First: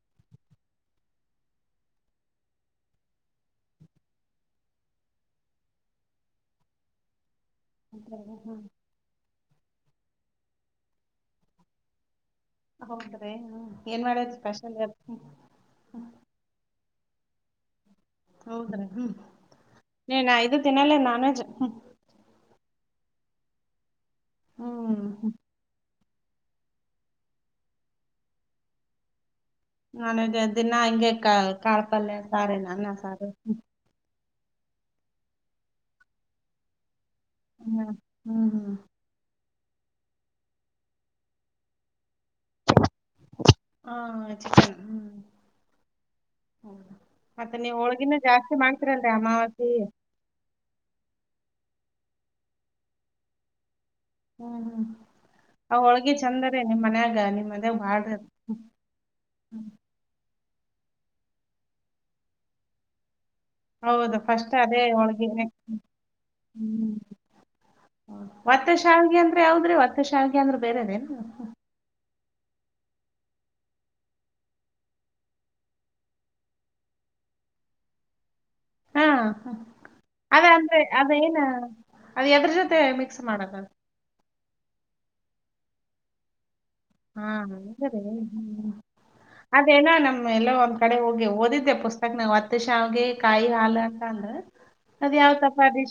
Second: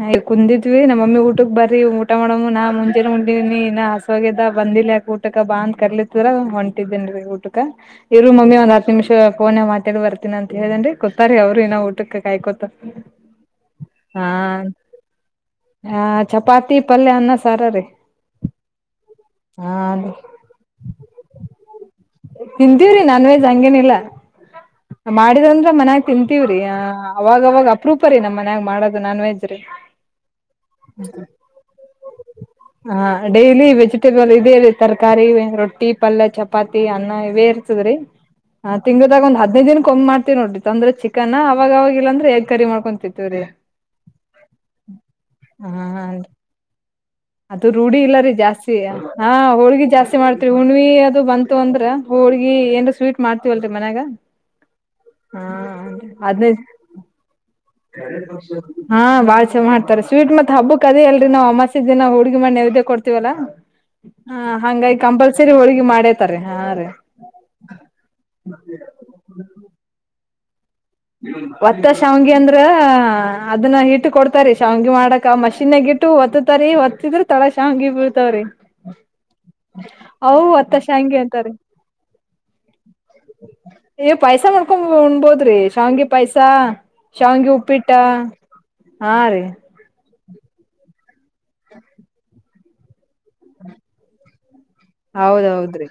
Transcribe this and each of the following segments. ನ ಕುಂದಿದ್ವಿ ನಮ್ಮಮ್ಮಿ ಊಟ ಬರ್ರಿ ಊಟ ಮಾಡಮ್ಮ ನಾ ಮುಂಜೆನ ಹೊಂಟಿದನಿ ಇನ್ನ ಹಸವಾಗ್ಯದ ಬಂದಿಲ್ಲಾಕ ಊಟಕ ಬಾ ಅಂದ ಕರ್ಲತ್ರ ಹೊಂಟಿದೇನ್ರಿ ಊಟ ಇರುವ ಮಮ್ಮಿ ಒಂದು ಹತ್ತು ನಿಮಷ ಫೋನ್ನಗ್ ದ ಬರ್ತೀನ ಅಂತ ಹೇಳೇರಿ ಗೊತಾರಿ ಅವ್ರು ಇನ ಊಟಕ್ಕ ಹಟಾರೆ [inaudible] ಹಾ ಹ ಚಪಾತಿ ಪಲ್ಯ ಅನ್ನ ಸಾರ್. ಸರ ರೀ ಹೌದ್ರೀ ಹ್ಮ್ ನಾನ್ ಐದು ತಿನ್ನಲ್ಲ ನಾನ್ ವಜ್ ಹ್ಮ್. ತಿಂತೀವಿರಿ ನಾನ್ ವೆಜ್ ಹಂಗೇನಿಲ್ಲಾ. ಹ್ಮ್ ಮಾಡಿದಂದ್ರ ಮನ್ಯಾಗ ತಿಂತೀವಿರಿ ಅವಾಗವಾಗ ಅಪರೂಪ ರೀ ನಮ್ಮ ಮನೆಯಾಗ ಮಾಡೋದು. ನಾನ್ ವೆಜ್ ರೀ ನಾನ ದಿನಾ ಹಿಂಗೆ ಕ ಕಾಳ್ಪಲ್ಯ ಸಾರ ನನ್ನ ಸಾರ ಇದೆ ತರಕಾರಿ ರೊಟ್ಟಿ ಪಲ್ಯ ಚಪಾತಿ ಅನ್ನ ಹ್ಮ್ ಬೇರ್ತದ್ರೀ ಹ್ಮ್ ಹ್ಮ್ ತಿಂಗದಾಗ ಒಂದ್ ಹದ್ ತಿಂಗಳು ಒಮ್ಮೆ ಮಾಡ್ತತಿ ನೋಡ್ರಿ ಅಂದ್ರೆ ಚಿಕನ್ ಅವಾಗ ಅವಾಗಲಲ್ಲಂದ್ರೆ ಕರಿ ಮಾಡ್ಕೊಂತತ್ತಿವ್ ರಿ ಹ್ಮ ಚಿಕನ್ ಹ ಅದು ರೂಢಿ ಇಲ್ಲ ರೀ ಜಾಸ್ತಿ ಹಾ ಅಮಾವಾಸಿ ಹೋಳ್ಗಿ ಜಾಸ್ತಿ ಮಾಡ್ತ್ರಿ ಹುಣವಿ ಅದು ಬಂ ತು ಅಂದ್ರ ಹೋಡ್ಗಿ ಏನ್ ಸ್ವೀಟ್ ಮಾಡ್ತೀವಲ್ರರಿ ಮನೆಗಾ ಹ್ಮ್ ಹ್ಮ್ ಅವಾಗ ಹದ್ನೈದ ಚಂದರೇ ನಿಮ್ಮ್ ಮನ್ಯಾಗ ನಿಮ್ಮ ಹಾ ಬಾಳ್ ಚೆ ಮಾಡ್ತಾರೆ ಸ್ವೀಟ್ ಮತ್ ಹಬ್ಬಕ್ಕ ಅದೆ ಅಲ್ರಿ ನಾವು ಅಮಸಿ ದಿನ ಹುಡುಗಿ ಮಾಡಿ ನವದ್ಯ ಕೊಡ್ತೀವಲ್ಲಾ ಹೌದ ಹ ಫಸ್ಟ್ ಅದೇ ಹಂಗಾಗಿ ಹೊಳ್ಗೆ ಹೊಲಗೇನೇ ಕಂಪಲ್ಸರಿ ಹೋಳ್ಗಿ ಮಾಡೇತಾರೀ ಹಾ ರೀ ಹ್ಮ ಒತ್ತು ಶಾವಿಗೆ ಅಂದ್ರೆ ಯಾವದ್ರಿ ಒತ್ತು ಶಾವಿಗೆ ಅಂದ್ರೆ ಬೇರೆದೇನು ಶಾವಗೆ ಅಂದ್ರ ಅದನ್ನ ಇಟ್ಟು ಕೊಡ್ತಾರಿ ಶಾವಗೆ ಮಾಡಕ ಮಿಷಿನ್ ಆಗಿತ್ತು ಇಟ್ಟು ಒತ್ತತಾರಿ ಒತ್ತಿದ್ರ ತಳ ಶಾವಗಿ ಬೀಳ್ತವ್ರಿ ಹಾ ಅದ ಒತ್ತ ಅಂದ್ರೆ ಶಾವ್ಗಿ ಅದೇನ ಅಂತಾರಿ ಅದು ಎದ್ರ ಜೊತೆ ಮಿಕ್ಸ್ ಮಾಡೋದು ಪಾಯಸ ಮಾಡ್ಕೊ ಉಣ್ಬೋದ್ರಿ ಹಂಗೆ ಪೈಸ ಹಾ ಸ್ಮ ಹಾ ರೀ ಅದೇನ ನಮ್ಮ್ ಎಲ್ಲ ಒಂದ್ ಕಡೆ ಹೋಗ್ ಗೆ ಓದಿದ್ದೆ ಪುಸ್ತಕ ನವು ಹತ್ತ ಶಾವಿಗೆ ಕಾಯಿ ಹಾಲಕ ಅಂದ್ರ ಹೌದೌದ್ರಿ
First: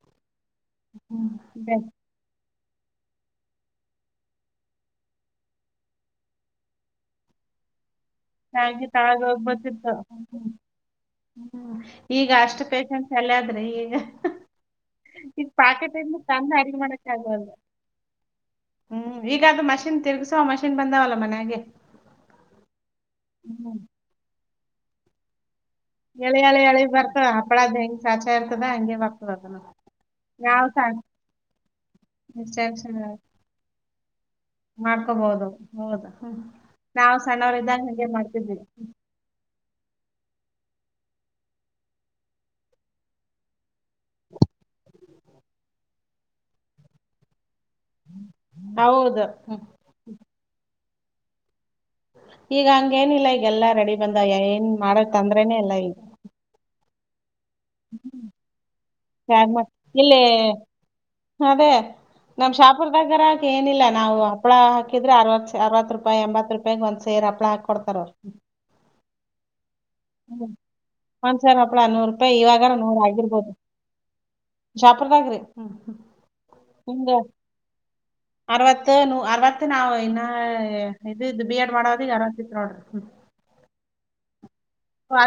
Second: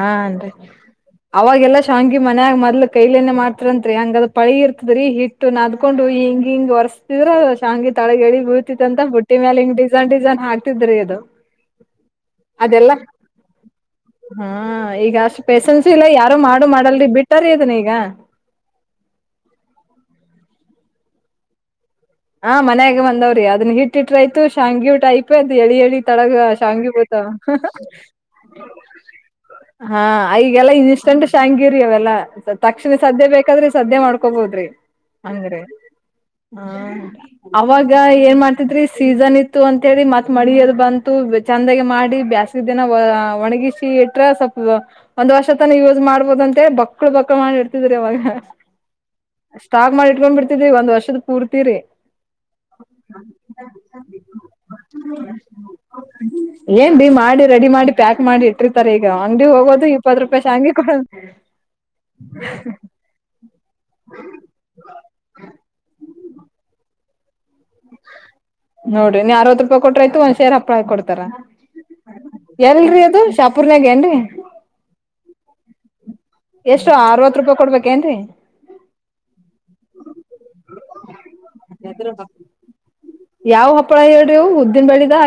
ಹನ್ರಿ ಅವಾಗೆಲ್ಲಾ ಶಾಂಗಿ ಮನ್ಯಾಗ ಮತ್ ಕೈಲೇ ಮಾಡತಾರಂತ್ರಿ ಹಂಗ ಅದು ಪಳಿ ಇರ್ತದ್ರೀ ಹಿಟ್ಟ ನ ಅದ್ಕೊಂಡು ಹಿಂಗ ಹಿಂಗ ಹೊರಸತಿದ್ರ ಶಂಗೀ ತಳಗ ಎಳ ಬೆಚ್ಚಗಾಗಿ ಬೀಳತ್ಂತ ತಳಗ ಬುಟ್ಟಿ ಹೋಗಿ ಮ್ಯಾಲ ಹಿಂಗ್ ಬೀಳ್ತಿತ್ತು ಡಿಸೈನ್ ಹ್ಮ್ ಡಿಸೈನ್ ಹಾಕ್ತಿದ್ರಿ ಅದು ಹ್ಮ್. ಈಗ ಅಷ್ಟು ಅದೆಲ್ಲಾ ಪೇಶನ್ಸ್ ಎಲ್ಲ ಆದ್ರೆ ಈಗ ಹಾ ಅಷ್ಟ್ ಈಗ ಪೇಶನ್ಸ ಪಾಕೆಟ್ ಇಲ್ಲ ಯಾರು ತಂದು ಮಾಡು ಅಡ್ಗೆ ಮಾಡಕ ಮಾಡಲ್ರಿ ಆಗಲ್ ಬಿಟ್ಟಾರಿ ಅದನ್ನ ಈಗ ಹ್ಮ್ ಈಗಾದ ಮಷಿನ್ ತಿರ್ಗಸ ಹ ಮಷೀನ್ ಬಂದಾವಲ್ಲ ಮನೆಗೆ ಹಾ ಮನ್ಯಾಗ ಬಂದವ್ರಿ ಅದನ್ ಹಿಟ್ಟಿಟ್ರ ಆಯ್ತು ಶಾಂಗಿವ್ ಟೈಪ್ ಎಳಿ ಎಳಿ ತಡಗ ಎಳಿ ಎಳಿ ಶಾಂಗಿ ಬರ್ತಾವ ಬೋತಾವ ಹಪ್ಪಳದ ಹೆಂಗ್ ಸಾಚಾ ಇರ್ತದ ಹಂಗೆ ಬರ್ತದ ಅದನ್ನು. ಹಾ ನಾವ್ ಈಗೆಲ್ಲಾ ಸಣ್ಣ ಇನ್ಸ್ಟಂಟ್ ಶಾಂಗಿರಿ ಅವೆಲ್ಲಾ ಮಿಸ್ಟೇಕ್ಸ್ ತಕ್ಷಣ ಸದ್ಯ ಬೇಕಾದ್ರೆ ಸದ್ಯ ಮಾಡ್ಕೊಬೋದ್ರಿ ಮಾಡ್ಕೋಬಹುದು ಅಂಗ್ರ ಹೌದು ಹ್ಮ್ ಹ ನಾವ್ ಸಣ್ಣವ್ರಿದ್ದಾಗ ಅವಾಗ ಹಂಗೆ ಏನ್ ಮಾಡ್ತಿದ್ವಿ ಮಾಡ್ತಿದ್ರಿ ಸೀಸನ್ ಇ ತ್ತು ಅಂತಿ ಮತ್ ಮಳದ ಬಂತು ಚಂದಾಗ ಮಾಡಿ ಬೇಸ್ ದನ ಒಣಗಿಸಿ ಇಟ್ರ ಸ್ವಲ್ಪ ಒಂದ್ ವರ್ಷ ತನ ಯೂಸ್ ಮಾಡ್ಬೋದ ಅಂತೇಳಿ ಬಕ್ಳ ಬಕ್ಳು ಮಾಡಿ ಅವಾಗ ಹೌದು ಹ್ಮ್. ಸ್ಟಾಕ್ ಮಾಡಿ ಇಟ್ಕೊಂಡ್ ಬಿಡ್ತಿದಿ ಒಂದ್ ವರ್ಷ ದು ಪೂರ್ತಿ ರಿ ಈಗ ಹಂಗೇನಿಲ್ಲ ಈಗೆಲ್ಲ ರೆಡಿ ಬಂದ ಏನ್ ಮಾಡಕ್ ತಂದ್ರೇನೇ ಇಲ್ಲ ಈಗ ಮಾಡ ರೆಡಿ ಮಾಡಿ ಪ್ಯಾಕ್ ಮಾಡಿ ಇಟ್ಟಿರ್ತಾರೆ ಈಗ ಅಂಗಡಿ ಹ್ಯಾಗ್ ಮಾಡ್ ಹೋಗೋದು ಇಪ್ಪತ್ತು ಇಲ್ಲಿ ರೂಪಾಯಿ ಶಾಂಗಿ ಕೊಡ ಅದೇ ನಮ್ ಶಾಪುರ್ದಾಗರ ಏನಿಲ್ಲ ನಾವು ಹಪ್ಪಳ ಹಾಕಿದ್ರೆ ಅರ್ವ ಅರವತ್ ರೂಪಾಯಿ ಎಂಬತ್ ರೂಪಾಯಿ ಒ ಸೇರ್ಪ್ಳ ಹಾಕ ಕೊಡ್ತಾರ ಅವ ನೋಡಿ ನೀನ್ ಯ ಹ್ಮ ಒಂದಸರ್ ಹಪ್ಳನೂರು ರೂಪಾಯಿ ಇವಾಗಾರ ನೂರ ಎಲ್ರರಿ ಅದು ಆಗಿರ್ಬೋದು ಶಾಪೂರ್ನಾಗ ಏನ್ರರಿ ಶಾಪರ್ದಾಗ್ರಿ ಹ ಎಷ್ಟು ಹಂಗ ಅರವತ್ ರೂಪಾಯಿ ಕೊಡ್ಬೇಕೇನ್ರರಿ ಅರವತ್ತು ಅರವತ್ತು ನಾವವು ಇನ್ನು ಇದದು ಬಿ ಎಡ್ ಮಾಡೋದ ಅರವತ್ತತ್ತು ನೋಡ್ರಿ ಯಾವ್ ಹಪ್ಪಳ ಹೇಳರವು ಉದ್ದ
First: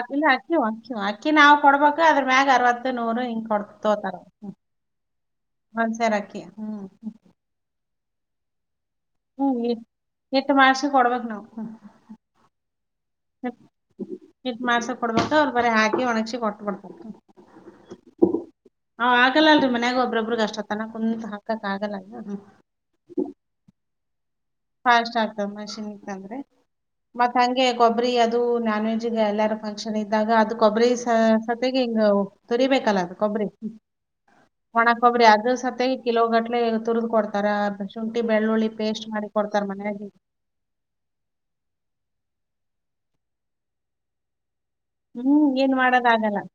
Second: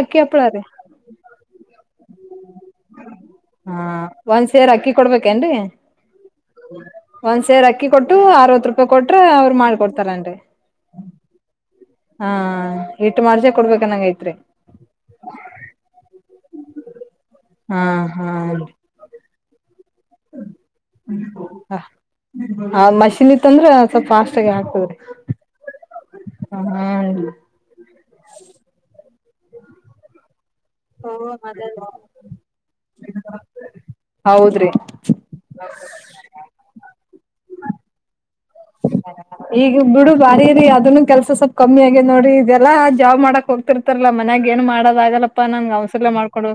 ಕಲ್ಲಿ ಅಕ್ಕಿ ಅಕ್ಕಿ ಅಕ್ಕಿ ನಾವವು ಕೊಡ್ಬೇಕು ಅದ್ರ ಮ್ಯಾಗ್ ಅರವತ್ತು ನೂರು ಹಿಂಗ ಕೊಡ್ ಹಾ ತೋತಾರ ಒಂದ್ ಸೇರ್ ಅಕ್ಕಿ ಕೊಡ್ಬೇಕೇನ್ರರಿ ಒಂದ್ಸರಕಿ ಹ್ಮ್ ಒಂದ್ ಸೇರ್ ಅಕ್ಕಿ ಕೊಟ್ಟು ಅರವತ್ತು ರೂಪಾಯಿ ಕೊಟ್ರ ಅವರು ಹ್ಮ್ ಮಾಡ ಇ- ಕೊಡ್ತಾರನ್ರಿ ಹಿಟ್ ಮಾಡ್ಸಿ ಹಾ ಹಿಟ್ ಮಾಡ್ಸೆ ಕೊಡ್ಬೇಕನ್ನಂಗ ಐತ್ರಿ ಇಟ್ ಮಾಡ್ಸಕ್ ಕೊಡ್ಬೇಕು ಅವ್ರ ಬರ ಹಾಕಿ ಒಣಗಸಿ ಕೊಟ್ಟ ಕೊ ಹಾ ಹಾ [unintelligible] ಮನಯಾಗ ಒಬ್ಬ್ರೊಬ್ಬ್ರಗ ಅಷ್ಟ ತನ ಕುಂತ ಹಾಕಕ್ ಆಗಲ್ಲಲ್ಲ ಸಫಾಶ ಫಾಸ್ಟ್ ಆಗ್ತದ ಮಷನ್ಿಂತಂದ್ರೆ ಮತ್ ಹಂಗೆ ಗೊಬ್ಬರಿ ಅದು ನಾನ್ವೆಜ್ [unintelligible] ಈಗ ಎಲ್ಲಾರ ಫಂಕ್ಷನ್ ಇದ್ದಾಗ ಅದು. ಕೊಬ್ಬರಿ ಸತೆಗೆ ಹಿಂಗ ತುರಿಬೇಕಲ್ಲ ಕೊಬ್ಬರಿ ಹೌದ್ರಿ ಒಣ ಕೊಬ್ಬರಿ ಅದ್ರ ಸತೆಗೆ ಕಿಲೋ ಗಟ್ಲೆ ತುರಿದ್ ಕೊಡ್ತ [unintelligible] ತಾ [unintelligible] ಿ ಬೆಳ್ಳಿ ಪೇಸ್ಟ್ ಮಾಡಿ ಈಗ ಬಿಡು ಬಾರಿರಿ ಅದನ್ನು ಕೆಲ್ಸ ಸ್ವಲ್ಪ್ ಕಮ್ಮಿ ಆಗೇ ನೋಡಿ ಇದೆಲ್ಲಾ ಜಾಬ್ ಮಾಡಕ್ ಹೋಗತಿರ್ತಾರಲ್ಲಾ ಮನ್ಗಿ ಏನು ಮಾಡೋದ ಆಗಲ್ಲಪ್ಪಾ ಹ್ಮ್ ನನ್ ಏನ್ ಮಾಡೋದ್ ಕೌಸಲ್ಯ ಆಗಲ್ಲ ಮಾಡ್ಕೊಡು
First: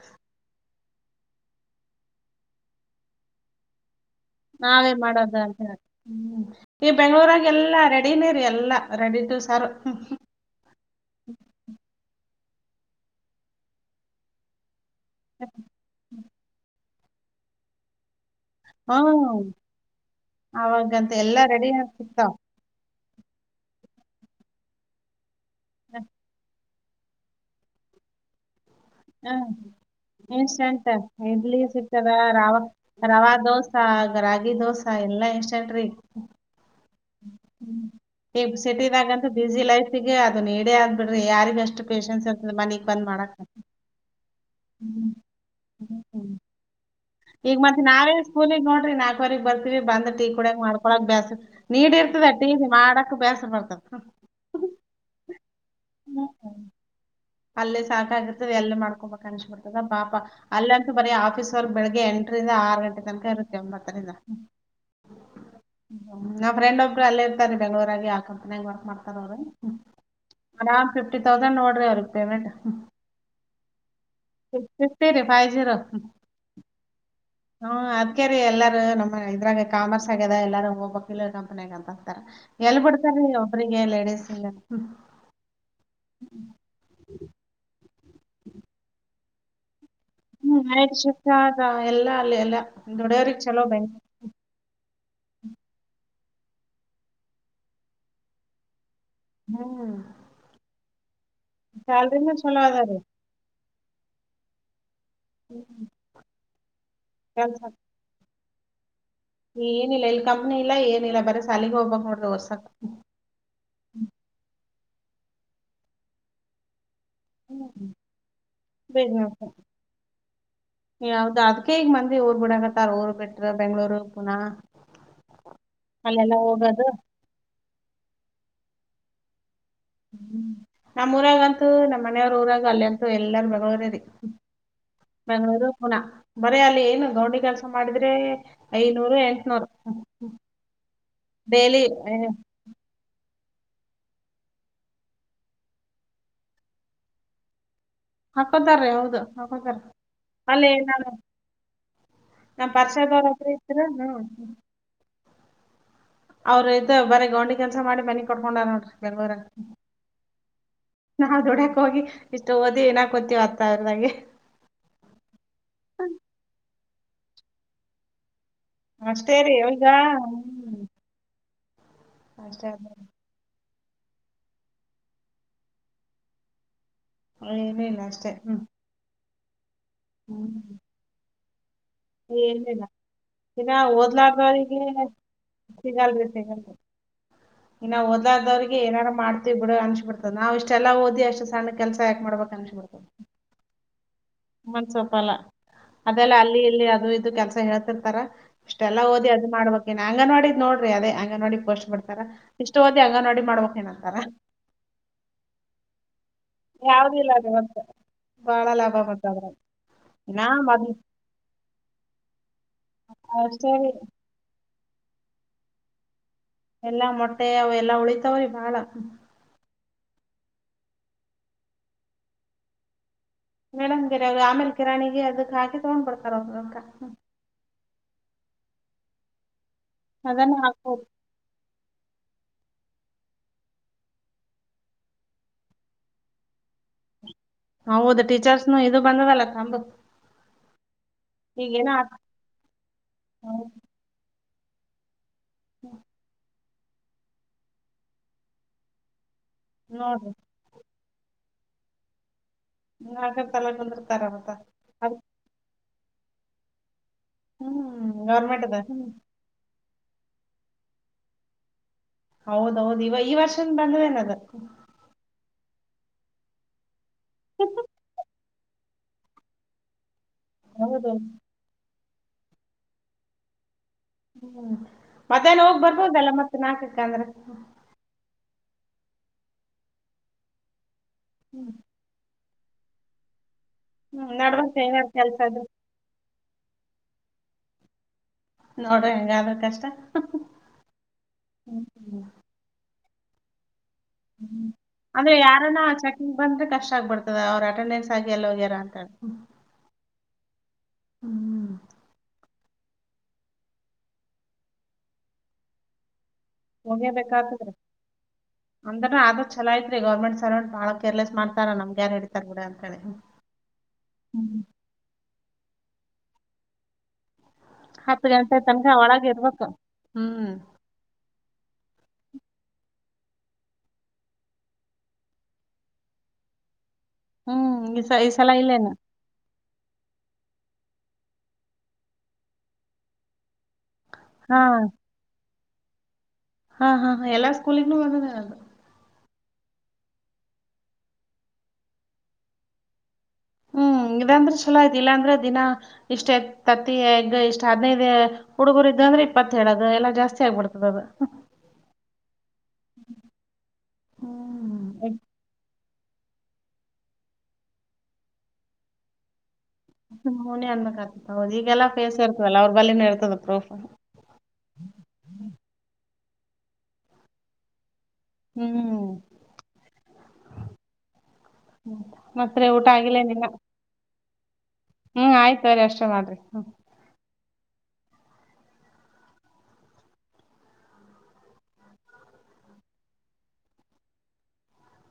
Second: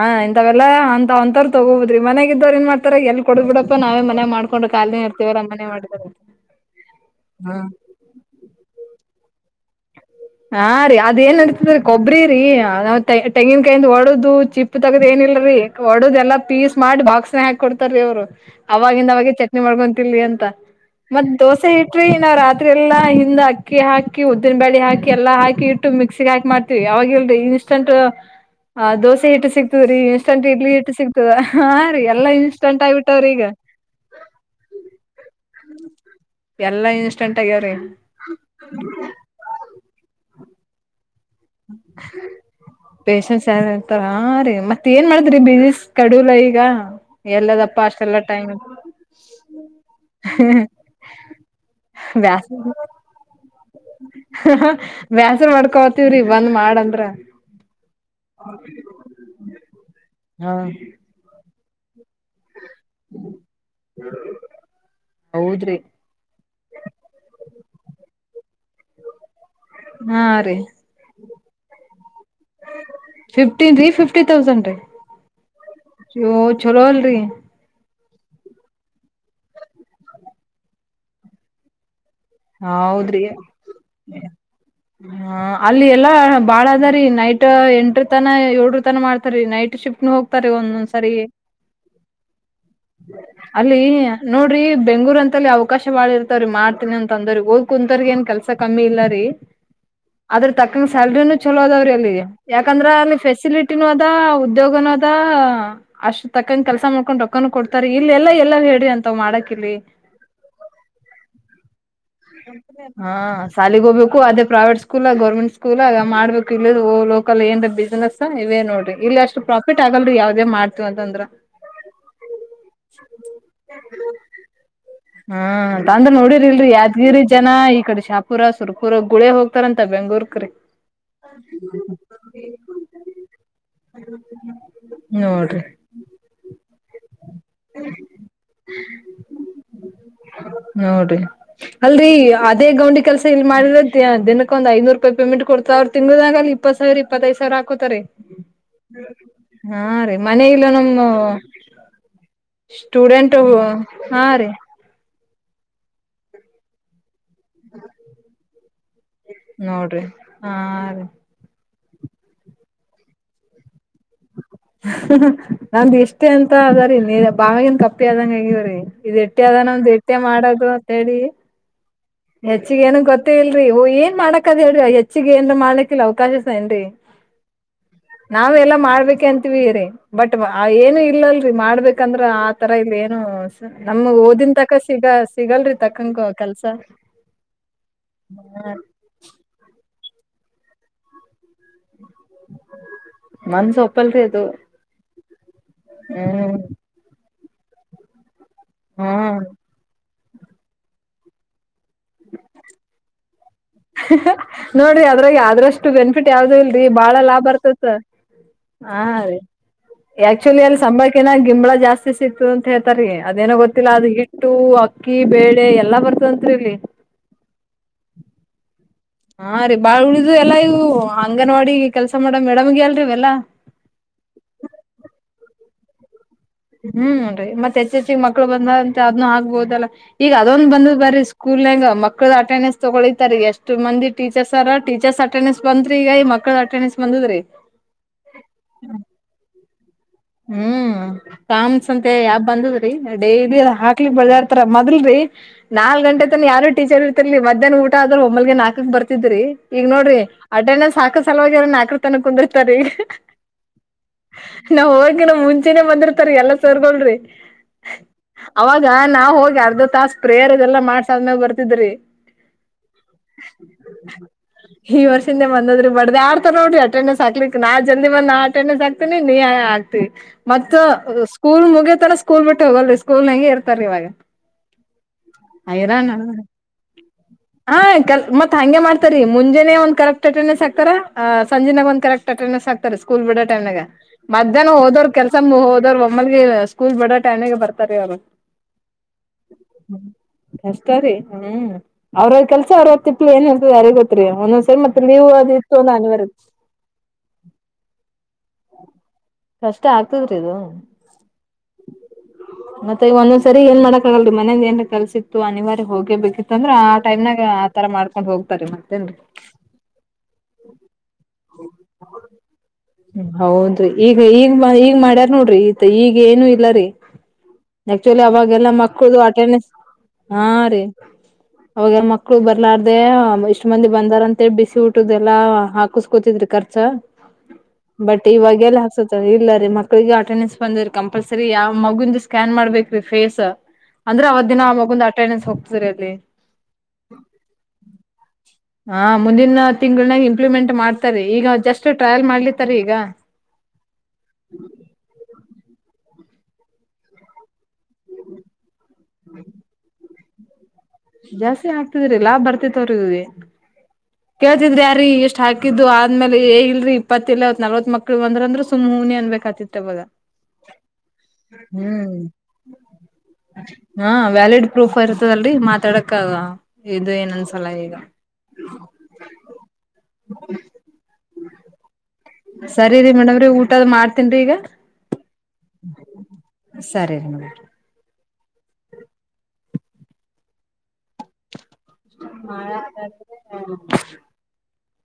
ಹ ಇಂಥವೆಲ್ಲಾ ಅ ಾವ ಒಂತ ತಗೋದ್ರ ಮನೆಗ ಇದ್ ಏನ್ ಮಾಡ್ತಾರ ಎಲ್ ಕೊಡ ಬಿಡಪ್ಪ ನಾವೇ ಮಾಡ್ಕೊಂಡು ನಾವೇ ಕಾಲೇ ಮಾಡೋದ್ ಇರ್ತವಾರ ಅಂತ ಅಮ್ಮನೆ ಹೇಳ್ ಮಾಡರು ಹ್ಮ್ ಈ ಬೆಂಗ್ಳೂರಾಗ ಎಲ್ಲಾ ರೆಡಿನೇ ರೀ ಎಲ್ಲಾ ರೇಡಿಹ್ಯತು ಸಾರು. ಹಾ ರೀ ಅದ ಏನ್ ನಡೀತಿದ್ರೀ ಕೊಬ್ಬರಿ. ತೆಂಗಿನಕಾಯಂದ ಒಡದು ಚಿಪ್ಪ [unintelligible] ತಗದ್ ಏನಿಲ್ಲಲ್ರೀ ಒಡ್ ಎಲ್ಲ ಪೀಸ್ ಸ್ಮಾರ್ ಬಾಕ್ಸ್ ನ ಹಾಕ್ ಕೊಡ್ತಾರ ರೀ ಅವರು ಅವವಾಗಿಂದ ಅವಾಗೆ ಹ್ಮ್ ಚಟ್ನಿ ಮಾಡ್ಕೊಂತರ್ಲಿ ಅಂತ ಅವಾಗಂತ ಮತ್ತ್ ಎಲ್ಲಾ ದೋಸೆ ಆಗಿ ಇಟ್ರಿ ಸಿಗ್ತಾವ್ ನಾವ್ ರಾತ್ರಿ ಎಲ್ಲಾ ದ ಅಕ್ಕಿ ಹಾಕಿ ಉದ್ದಿನ ಬಳಿ ಹಾಕಿ ಎಲ್ಲ ಆಯತು ಇಟ್ಟು ಮಿಕ್ಸಿ ಹಾಕ್ ಮಾಡಿ ಯಾವಾಗಲ್ರಿ ಇನ್ಷ್ಟಂಟ್ ಹ್ಮ ಎಷ್ಟ ಎಂಟ ಹಿಟ್ಟು ಸಿಗ್ತದ ಇಡ್ಲಿ ಹಾ ರೀ ಸಿಗ್ತದ ಎಲ್ಲಾ ರವಾ ಇನ್ಸ್ಟಂಟ್ ಆಗ್ಬಿಟ್ಟವ್ರಿ ರವಾ ಈಗ ದೋಸಾ ರಾಗಿ ದೋಸೆ ಎಲ್ಲಾ ಎಷ್ಟ ಚಲ್ರಿ [unintelligible] ಎಲ್ಲಾ ಇನ್ಸ್ಟಂಟ್ ಆಗ್ಯಾವ್ರಿ ಹ್ಮ ಈಗ ಸಟಿದಾಗಂತ ಬಸಿ ಲೈಫಿಗೆ ನಡೆಯ [unintelligible] ಬಿಡ್ರಿ ಯಾರಿಗ ಎಷ್ಟು ಪೇಶನ್ಸ್ ಇರ್ತ ಮನಿಗ್ ಬಂದ್ ಮಾಡಕ್ ಮತ್ತತ್ ಏನ್ ಮಾಡ್ತ್ಬಿಸ ಕಡಲ ಈಗ ಈಗ ಎಲ್ಲದಪ್ಪಾ ಮತ್ತತ್ ನಾವೇ ಅಷ್ಟೆಲ್ಲಾ ಟೈಮ್ ಸ್ಕೂಲಗ್ ನೋಡ್ರಿ ನಾಲ್ಕವರೆಗ್ ಬರ್ತೀವಿ ಬಂದ್ ಟೀ ಕುೂಡಂಗ ಮಾಡ್ಕೊಳಕ್ ಬೇಸ್ ನೀಡಿ ಇರ್ತದ ಟೀ ಮಾಡಕ್ ಬೇಸ್. ಹ ವ್ಯಸ್ [unintelligible] ಡ [unintelligible] ಕೋತವ್ರಿ ಹ್ಮ್. ಬಂದ್ ಮಾಡಂದ್ರ ಅಲ್ಲೇ ಸಾಕಾಗಿರ್ತದೆ ಎಲ್ಲ ಮಾಡ್ಕೊಬೇಕಕ್ ಅನ್ಚ್ ಬಿತದ ಬಾಪಾ ಹಾ ಅಲ್ಲ ಅಂತೂ ಬರೀ ಆಫೀ ಸರ್ ಬೆಳಗ್ ಎ ಆರು ಗಂಟೆ ತನಕ ಇರುತ್ತೆ ಒಂಬತ್ತರಿಂದ ಹೌದ್ರಿ ನಾವ ಫ್ರೆಂಡ್ ಒಬ್ಬರು ಅಲ್ಲಿ ಇರ್ತಾರೆ ಬೆಂಗಳೂರ ಹಾಗೆ ಹಾಕಂತಂಗ ವರ್ಕ್ ಮಾಡ್ತಾರ ಅವ್ರರು ಹಾ ರೀ ತೌಸಂಡ್ ನೋಡ್ರಿ ಅವರು ಫಿಫ್ಟಿನ್ ರೀ ಫಿಫ್ಟಿ ತೌಸಂಡ ರೀ [unintelligible] ಚಲೋ ಅಲ್ರಿ ಹ್ಮ ಅದ್ಕ ರರಿ ಎಲ್ಲಾರ ನಮ್ಮ ಇದ್ರಾಗ ಕಾಮರ್ಸ್ ಆಗ್ಯದ ಎಲ್ಲಾರು ಹೋಗ್ಬ ಕಲ ಕಂಪನಿ ಆಗಂತ ಹೌದ್ರಿ ಲೇಡೀಸ್ ಇಲ್ಲ. ಹ ಅಲ್ಲಿ ಎಲ್ಲಾ ಬಾಳದಾರೀ ನೈಟ್ ಎಂಟ್ರ ತನ ಎಏಳ್ರು ತನ ಮಾಡತಾರೆ ನೈಟ್ ಶಿಫ್ಟ್ ಹೋಗ್ತಾರೆ ಹ್ಮ್ ಒಂದೊಂದ್ ನೈಟ್ ಸರಿ ಶಿಫ್ಟ್ ಅದ ಎಲ್ಲಾ ಅಲ್ಲಿ ಎಲ್ಲಾ ದುಡಿಯೋರಿಗ್ ಚಲೋ ಅಲ್ಲಿ ಬೆನ್ ನೋಡ್ರಿ ಬೆಂಗೂರ್ ಅಂತಲ್ಲಿ ಅವಕಾಶ ಬಾಳಿರ್ತ ಮಾಡಿನ ತೊಂದ್ರ ಹೋಗಿ ಕುಂತರ್ಗ ಏನ್ ಕೆಲಸ ಕಮ್ಮಿ ಇಲ್ಲ ಹ್ಮ್ ಅದ್ರ ತಕ ಸ್ಯಾಲರಿ ನು ಚಲೋದವ್ರಿ ಅಲ್ಲಿ ಸ್ಯಾಲ್ರಿನೂ ಚಲೋ ಯಾಕಂದ್ರೆ ಅದಾರಿ ಅಲ್ಲಿ ಫೆಸಿಲಿಟಿ ಅದ ಉದ್ಯೋಗನ ಅಷ್ಟ ತಕ್ಕಂಗ ಕೆಲಸ ಮಾಡ ರೊಕಾನುನನ್ ಕೆಲ್ಸ ಕೊಡ್ತಾರೆ ಇಲ್ಲ ಎಲ್ಲ ಹೇಳಿ ಅಂತ ಏನಿಲ್ಲ ಇಲ್ಲಿ ಕಂಪ್ನಿ ಇಲ್ಲ ಏನಿಲ್ಲ ಬರ ಸಾಲಿಗೆ ಹೋಗ್ಬೇಕಕ್ ನೋಡ ಹಾ ಶಾಲಿಗೆ ಹೋಗ್ಬೇಕು ಅದೇ ಪ್ರೈವೇಟ್ ಸ್ಕೂಲ್ ಗೌರ್ಮೆಂಟ್ ಸ್ಕೂಲ್ ಆಗ ಮಾಡ್ಬೇಕು ಇ ಹೋ ಹ್ಮ ಅಷ್ಟು [unintelligible] ಪ್ರಾಫಿಟ್ ಆಗಲ್ರಿ ಯಾವ್ದೇ ಮಾಡ್ತೀವಿ ಅಂತಂದ್ರ ಯಾವ್ದ ಅದ್ಕೇ ಈಗ್ ಮಂದಿ ಊರ್ ಬಿಡಕತ್ತಾರ ಊರ್ ಬಿಟ್ರ ಬೆಂಗ್ಳೂರು ಪುನ ಹ್ಮ ತಂದ್ರ ನೋಡಿರಿ ಇಲ್ರಿ ಯಾದ್ಗಿರಿ ಜನ ಹ ಈ ಕಡೆ ಶಾಹ ಪುರಾಸುರ ಪುರ ಗುಳೆ ಹೋಗ ಹ್ಮ ನಮ್ಮೂಊರಾಗಂತೂ ನಮ್ಮ್ ಮನೆಯವ್ರ ಊರಾಗ ಅಲ್ಲಿಂತು ಎಲ್ಲಾರ ಬೆಂಗಗಳೂರರಿ ನೋಡ್ರಿ ಬೆಂಗಗಳೂರು ಪುನ ಬರೀ ಅಲ್ಲಿ ಏನು ಗೌಂಡಿ ಕೆಲ್ಸ ಮಾಡಿದ್ರೆ ಐನೂರು ಎಂಟನೂರ್ ನೋಡ್ರಿ ಅಲ್ರರಿ ಅದೇ ಗೌಂಡಿ ಕೆಲ್ಸ ಲ್ ಮಾಡ್ರೆ ದಿನಕ್ಕೆ ಒಂದು ಐನೂರು ರೂಪಾಯಿ ಪೇಮೆಂಟ್ಡ್ತ ಅವರುಂಗದಾಗ ಅ ಇಪ್ಪ ಸಾವಿರ ಇಪ್ಪತ್ತೈದು ಸಾವಿರ ಹಾಕೋತಾರಿ ಹಾಕೋತಾರ ಹೌದು ಹಾಕೋತಾರ ಹಾ ರೀ ಮನೆ ಇಲ್ಲ ಅಲ್ಲಿನ ನಮ್ಮ ನ ಸ್ಟೂಡೆಂಟ್ ಪರಿಷಾದವ್ರತ್ರ ಇದರ ಹಾ ರೀ ಅವ್ರ ಇದ ಬರ ಗೊಂಡಿ ಕೆಲ್ಸ ಮಾಡಿ ಮನೆ ಕಟ್ಕೊಂಡ ನೋಡ್ರಿ ಬೆಂಗಳರುಹಗ ನೋಡ್ರಿ ಹಾ ರೀ ಹೋಗಿ ಇಷ್ಟು ಓದಿ ಏನಕೋತೀವತ್ತ ಅವರದಾಗೆ ನಂದ ಇಷ್ಟೇ ಅಂತ ಅದಾರಿ ನೀ ಬಾವ್ಯಾಗಿನ್ ಕಪ್ಪಿ ಆದಂಗ ಆಗಿ ರಿ ಇದ ಅಷ್ಟೇ ಇಟ್ಟೆ ರೀ ಅದಾನ ಈಗ ನಮ್ದ ಇಟ್ಟೆ ಮಾಡದು ಹ್ಮ್ ಅಂತ ಹೇಳಿ ಅಷ್ಟೇ ಹೆಚ್ಚಗ ಅದ ಏನ ಗೊತ್ತೇ ಇಲ್ ರಿ ಏನ್ ಮಾಡಾಕ್ ಅ ಹೇಳ್ರಿ ಹೆಚ್ಚಿಗೆ ಏನ್ ಮಾಡಲಕ್ಕಿಲ್ ಅವಕಾಶಸ ಏನ್ರಿ ಏನು ಇಲ್ಲ ಅಷ್ಟೇ ನಾವ ಹ್ಮ್ ಎಲ್ಲ ಮಾಡ್ಬೇಕ ಅಂತ ವೇರೆ ಬಟ್ ಹ್ಮ್ ಏನು ಇಲ್ಲಲ್ ಮಾಡ್ಬೇಕ ಯಕಂದ್ರ ಆ ತರ ಏನಿಲ್ಲ ಇಲ್ ಏನು ಇನ್ನ ನಮ್ ಓದೀನ್ ತಕ ಓದ್ಲಾರ್ದವ್ರಿಗೆ ಸಿಗ ಸಿಗಲ್ರರಿ ಸಿಗಲ್ರಿ ತಕ್ಕಂಗ ಕೆಲ್ಸ ಸಿಗಲ್ರಿ. ಇನ್ನ ಓದ್ಲಾದವ್ರಿಗೆ ಏನಾರು ಮಾಡ್ತೀವಿ ಬಿಡ ಕಾಣಿಸ್ ಬಿಡ್ತ ನಾವ ಇಷ್ಟೆಲ್ಲ ಓದಿ ಅಷ್ಟ ಸಣ್ಣ ಕೆಲ್ಸ ಯಾಕ ಮಾಡ್ಬೇಕ ಅನ್ಸಬಿಡ್ತದ ಮನ್ಸ ಒಪ್ಪಲ್ರಿ ಅದು ಮನ್ಸ್ ಒಪ್ಪಲ್ ಅದೆಲ್ಲ ಹ್ಮ್ ಅಲ್ಲಿ ಇಲ್ಲಿ ಕೆಲಸ ಹೇಳ್ತಿರ್ತಾರ. ಇಷ್ಟೆಲ್ಲ ಹಾ ಓದಿ ಅದು ಮಾಡ್ಬೇಕೇನ್. ಅಂಗನವಾಡಿದ ನೋಡ್ರಿ ಅದೇ ಅಂಗನವಾಡಿ ಪೋಸ್ಟ್ ಬಿಡ್ತಾರ ಇಷ್ಟೋದಿ ಅಂಗನವಾಡಿ ಮಾಡ್ಬೇಕ. ನೋಡ್ರಿ ಅದ್ರಾಗ ಆದ್ರಷ್ಟು ಬೆನಿಫಿಟ್ ಯಾವ್ದ ಇಲ್ಲ. ಬಾಳ ಯಾವ್ದು ಇಲ್ಲಾ ಲಾಭ ರೀ ಒಟ್ಟ ಬರ್ತತ್ ಬಾಳ ಲಾಭ ಹಾನ್ ಮತ್ತ್ ರಿ ಅದ್ರಾಗ ನಾ ಆಕ್ಚುಲಿ ಅಲ್ಲಿ ಮೊದ್ಲ್ ಸಂಬಳಕಿನ ಗಿಂಬಳ ಜಾಸ್ತಿ ಸಿಕ್ತದ ಅಂತ ಹೇಳ್ತಾರೀ ಅದೇನೋ ಅಷ್ಟೇ ಗೊತ್ತಿಲ್ಲ ರೀ ಅದು ಹಿಟ್ಟು ಉಪ್ಪು ಅಕ್ಕಿ ಬೇಳೆ ಎಲ್ಲಾ ಬರ್ತ ಎಲ್ಲಾ ಮೊಟ್ಟೆ ಅವೆಲ್ಲಾ ಉಳಿತಾವ್ರಿ ಬಾಳ. ಹಾ ರಿ ಬಾಳ್ ಉಳಿದಿವೂ ಎಲ್ಲಾ ಇವು ಅಂಗನವಾಡಿ ಕೆಲ್ಸ ಮಾಡ ಮೇಡಮಗೆ ಅಲ್ರಿ ಇವೆಲ್ಲಾ. ಮೇಡಮ ಗಿರ ಆಮಲೆ ಕಿರಾಣಿಗೆ ಅದಕ್ ಹಾಕಿ ತಗೊಂಡ್ಬಡ್ತಾರ. ಹ್ಮ್ ನೋರಿ ಮತ್ತ್ ಹೆಚ್ಚ ಹೆಚ್ಚಿಗ ಮಕ್ಳು ಬಂದ [unintelligible] ಆಗ್ಬೋದಲ್ಲ. ಈಗ ಅದನ್ನ ಅದೊಂದ ಬಂದ್ ಹಾಕ್ಬೋದ್ ಬರೀ ಸ್ಕೂಲ್ನಾಗ್ ಮಕ್ಕ್ ಮಕ್ಕಳ ಅಟಂಡೆನ್ಸ್ ತಗೊಳಿತ ರೀ ಎಷ್ಟು ಮಂದೀ ಟೀಚರ್ಸ್ರ ಟಿಚರ್ಸ್ ಅಟೆಂಡೆನ್ಸ್ ಬಂದತ ರಿ ಈಗ ಈ ಮಕ್ಳ ಅಟೆಂಡೆನ್ಸ್ ಬಂದದ್ರೀ. ಹೌದು ಟೀಚರ್ಸ್ನು ಇದು ಬಂದದಲ್ಲ ತಂಬ. ಹ್ಮ್ ಥಾಮ್ಸ್ ಅಂತೆ ಯಾಪ್ ಬಂದದ್ರಿ ಡೈಲಿ ಹಾಕ್ಲಿಕ್ ಇಬ್ಬರ್ ಮೊದಲ್ರಿ ನಾಲ್ಕ್ ಗಂಟೆ ತನ ಯಾರು ಟೀಚರ್ ಇರ್ತಿರಲಿಲ್ಲ ರಿ ಮಧ್ಯಾನ ಊಟ ಆದ್ರ ಒಮ್ಮಲ್ಗೆ ನಾಲ್ಕಕ್ ಬರ್ತಿದ್ರಿ. ಈಗ ನೋಡ್ರಿ ಅಟೆಂಡೆನ್ಸ್ ಸಾಕು ಸಲುವರ ನಾಕೃ ತನ ಕುಂದ್ರ್ [unintelligible] ಕುಂದ್ರ್ತಾರ ಮತ್ತ ನಾವ್ ಹೋಗಿನ ಮುಂಚೆನೆ ಬಂದಿರ್ತಾರರಿ ಎಲ್ಲ ಸರ್ ಗೋಳ್ರಿ. ಹ್ಮ್ ದ ಅವಾಗ ನಾವ ಹೋಗಿ ಅರ್ಧ ತಾಸ ಪ್ರೇಯರ್ ಇದೆಲ್ಲಾ ಮಾಡ್ಸಾದ್ಮೇಲ ಬರ್ತಿದ್ರಿ ಹೌದೌದು ಇವ ಈ ವರ್ಷನ್ ಬಂದದೇನ ಅದ ಬಡದ್ಯಾಡ್ತಾರ್ ನೋಡ್ರಿ ಅಟೆಂಡನ್ಸ್ ಸಾಕ್ಲಿಕ್ಕ ನಾ ಜಲ್ದಿ ಬಂದ ನಾ [unintelligible] ನೀ ತಿವಿ. ಮತ್ತ ಹೌದ್ ಸ್ಕೂಲ್ ಮುಗಿಯತನ. ಸ್ಕೂಲ್ಟ್ಟ ಹೋಗಲ್ರಿ ಸ್ಕಲ್ನಗೆ ಇರ್ ಹ್ಮ್ ಮದ್ಯಾನ ಹೋಗ್ ಹೈರಾಣ ಬರ್ಬೋದಲ್ಲ ಮತ್ತ್ ನಾಲ್ಕಕಂದ್ರೆ. ರಿ ಮುಂಜೆನೆ ಒಂದ್ ಕರೆಕ್ಟ್ ಅಟೆಂಡೆನ್ಸ್ ಹಾತಾರ. ಸಂಜೆಾಗ ಒಂದು ಕರೆಕ್ಟ್ ಅಟೆಂಡೆನ್ಸ್ ಆಗ್ತಾರೆ ಸ್ಕೂಲ್ ಬಿಡ ಟೈಮ್ನಗ. ಹ್ಮ್ ನಡಬರ್ಕ ಏನಾರ ಹೋದೋ್ರು ಕೆಲ್ಸ ಇದ್ರ ಹೋದೋರ್ ತಮ್ಮಗೆ ಸ್ಕೂಲ್ ಬಡ ಟೈಮ್ ನಗೆ ಬರ್ತಾರ ರಿ ಅವ್ರು ನೋಡ್ರಿ ಹೆಂಗಾದ್ರ ಕಷ್ಟ ಕಷ್ಟ ರೀ ಹ್ಮ್ ಅವ್ರವ ಕೆಲ್ಸ ಅವರವರ್ [unintelligible] ಹ್ಮ ಲೀವ್ ಅಂದ್ರೆ ಅದ್ ಇತ್ತು ಯಾರನ ಅಂದ್ರ ಅನಿವಾರ್ಯ ಚೆಕಿಂಗ್ ಬಂದ್ರೆ ಕಷ್ಟ ಆಗ್ಬಿಡ್ತದ ಅವ್ರ ಅಟೆಂಡೆನ್ಸ್ ಆಗಿ ಎಲ್ಲ ಹೋಗ್ಯಾರ ಅಂತ. ತ್ತ್ ಆಗ್ತದ್ರೀ ಇದು ಹ್ಮ್ ಮತ್ತೆ ಈಗ ಒಂದೊಂದ್ಸರಿ ಏನ್ ಮಾಡಡಕಕ್ ಆಗಲ್ ಮನದ ಏನ್ ಕಸಿತ್ತು ಅನಿವಾರ್ಯ ಹೋಗೇಬೇಕೇಕಿತ್ ಹೋಗೇಬೇಕಾಗತದರಿ ಹೋಗ್ತಾರಿ ಅಂದ್ರ ಮತ್ತೇನ್ರಿ ಆದ್ರ ಚಲ ಐತ್ರಿ ಗೌರ್ಮೆಂಟ್ ಸರ್ವೆಂಟ್ ಬಾಳ ಕೇರ್ಲೆಸ್ ಮಾಡ್ತಾರ ನಮ್ಗೆ್ಯಾರನ್ ಹಿಡತಾರ ನಡ ಅಂತ. ಹೇಳಿ. ಹೌದ್ರಿ ಈಗ ಈಗ ಈಗ ಮಾಡ್ಯಾರ್ ನೋಡ್ರಿ. ಮತ್ತೆ ಈಗ ಏನು ಇಲ್ಲ ರೀ. ಹತ್ತ ಆಕ್ಚುಲಿ ಗಂಟೆ ಅವಾಗೆಲ್ಲಾ ತನಕ ಮಕ್ಕಳ ಒಳಗ ಇರ್ಬೇಕು. ಅಟೆಂಡನ್ಸ್ ಹಾ ಹ್ಮ್ ರೀ ಅವಾಗ ಮ ಮಕ್ಕಳು ಬರ್ಲಾರ್ದ ಇಷ್ಟ್ ಮಂದಿ ಬಂದಾರ ಅಂತೇಳಿ ಬಿಸಿ ಊಟದೆ ಎಲ್ಲಾ ಹಾಕಸ್ಕೋತಿದ್ರಿ ಖರ್ಚ ಹ್ಮ್ ಈ ಸ ಬಟ್ ಈ ಸಲ ಇವಾಗ ಎಲ್ಲ ಇಲ್ಲೇನ ಹಾಸುತ್ತ ಇಲ್ಲ ರೀ ಮಕ್ಳಿಗೆ ಆಟೆೆ ಬಂದ್ರ ಕಂಪಲ್ಸರಿ ಯಾವ್ ಮಗುಂದು ಸ್ಕ್ಯಾನ್ ಮಾಡ್ಬೇಕ್ರೀ ಫೇಸ್ ಅಂದ್ರೆ ಅವತ್ ಹಾ ದಿನ ಮಗುಂದ ಅಟೆಂಡೆನ್ಸ್ ಹೋಗ್ತ ಸರಿ ಅದೇ ಹಾ ಹಾ ಹಾ ಎಲ್ಲಾ ಸ್ಕೂಲಿಗನೂ ಬಂದದ ಅದು ಹಾ ಮುಂದಿನ ತಿಂಗಳನಾಗ ಇಂಪ್ಲಿಮೆಂಟ್ ಮಾಡ್ತಾರೆ ಈಗ ಜಸ್ಟ್ ಟ್ರಯಲ್ ಮಾಡ್ಲಿ ತ್ತರ ಈಗ ಹ್ಮ್ ಇ ಅಂದ್ರೆ ಚಲೋ ಇದಿಲ್ಲಾ ಅಂದ್ರೆ ದಿನ ಇಷ್ಟೇ ತತ್ತಿ ಹೆಗ್ ಇಷ್ಟ್ ಹದ್ನೈದ ಹುಡುಗರು ಅಂದ್ರೆ ಇಪ್ಪತ್ತೇಳ ಎಲ್ಲ ಜಾಸ್ತಿ ಹಬ ಜಾಸ್ತಿ ಹಾಕ್ತಿದ್ರಿ ಲಾಭ ಬರ್ತಿತ್ವ್ರಿದವಿ ಕೇಳ್ತಿದ್ರಿ ಯಾರೀ ಎಷ್ಟ್ ಹಾಕಿದ್ದು ಅಂದ್ಮೇಲೆ ಏ ಇಲ್ರಿ ಇಪ್ಪತ್ತ ಇತ್ ನಲ್ವತ್ಕ್ಳ ಬಂದ್ರ ಅಂದ್ರ ಸುಮ್ನನೆ ಅನ್ಬೇಕ ಆತಿತ್ ಸುಮ್ಮನೆ ಅನ್ಬೇಕಾಗ್ತತ್ ಹೌದು ಈಗೆಲ್ಲಾ ಫೇಸ್ ಹ್ಮ ಇರ್ತವಲ್ಲ ಅವ್ರ ಬಲ್ಲಿನು ಇರ್ತದ ಪ್ರೂಫ್. ಹ ವ್ಯಾಲಿಡ್ ಪ್ರೂಫ್ ಇರ್ತದಲ್ ಬರಕ್ಕಾಗ ಇದು ಏನಂದ್ಸಲ ಈಗ ಹ್ಮ್್ಮ ಸರಿ ರ ಮೇಡಮ್ರಿ ಊಟದ್ ಮಾಡ್ತ ತಿ ರ ಈಗ. ಹ್ಮ್ ಆಯ್ತವ್ರಿ ಅಷ್ಟೇ ಮಾಡ್ರಿ ಹ. ಸರಿ ರೀ ಮೇಡಮ್ ಮಳ ಹ.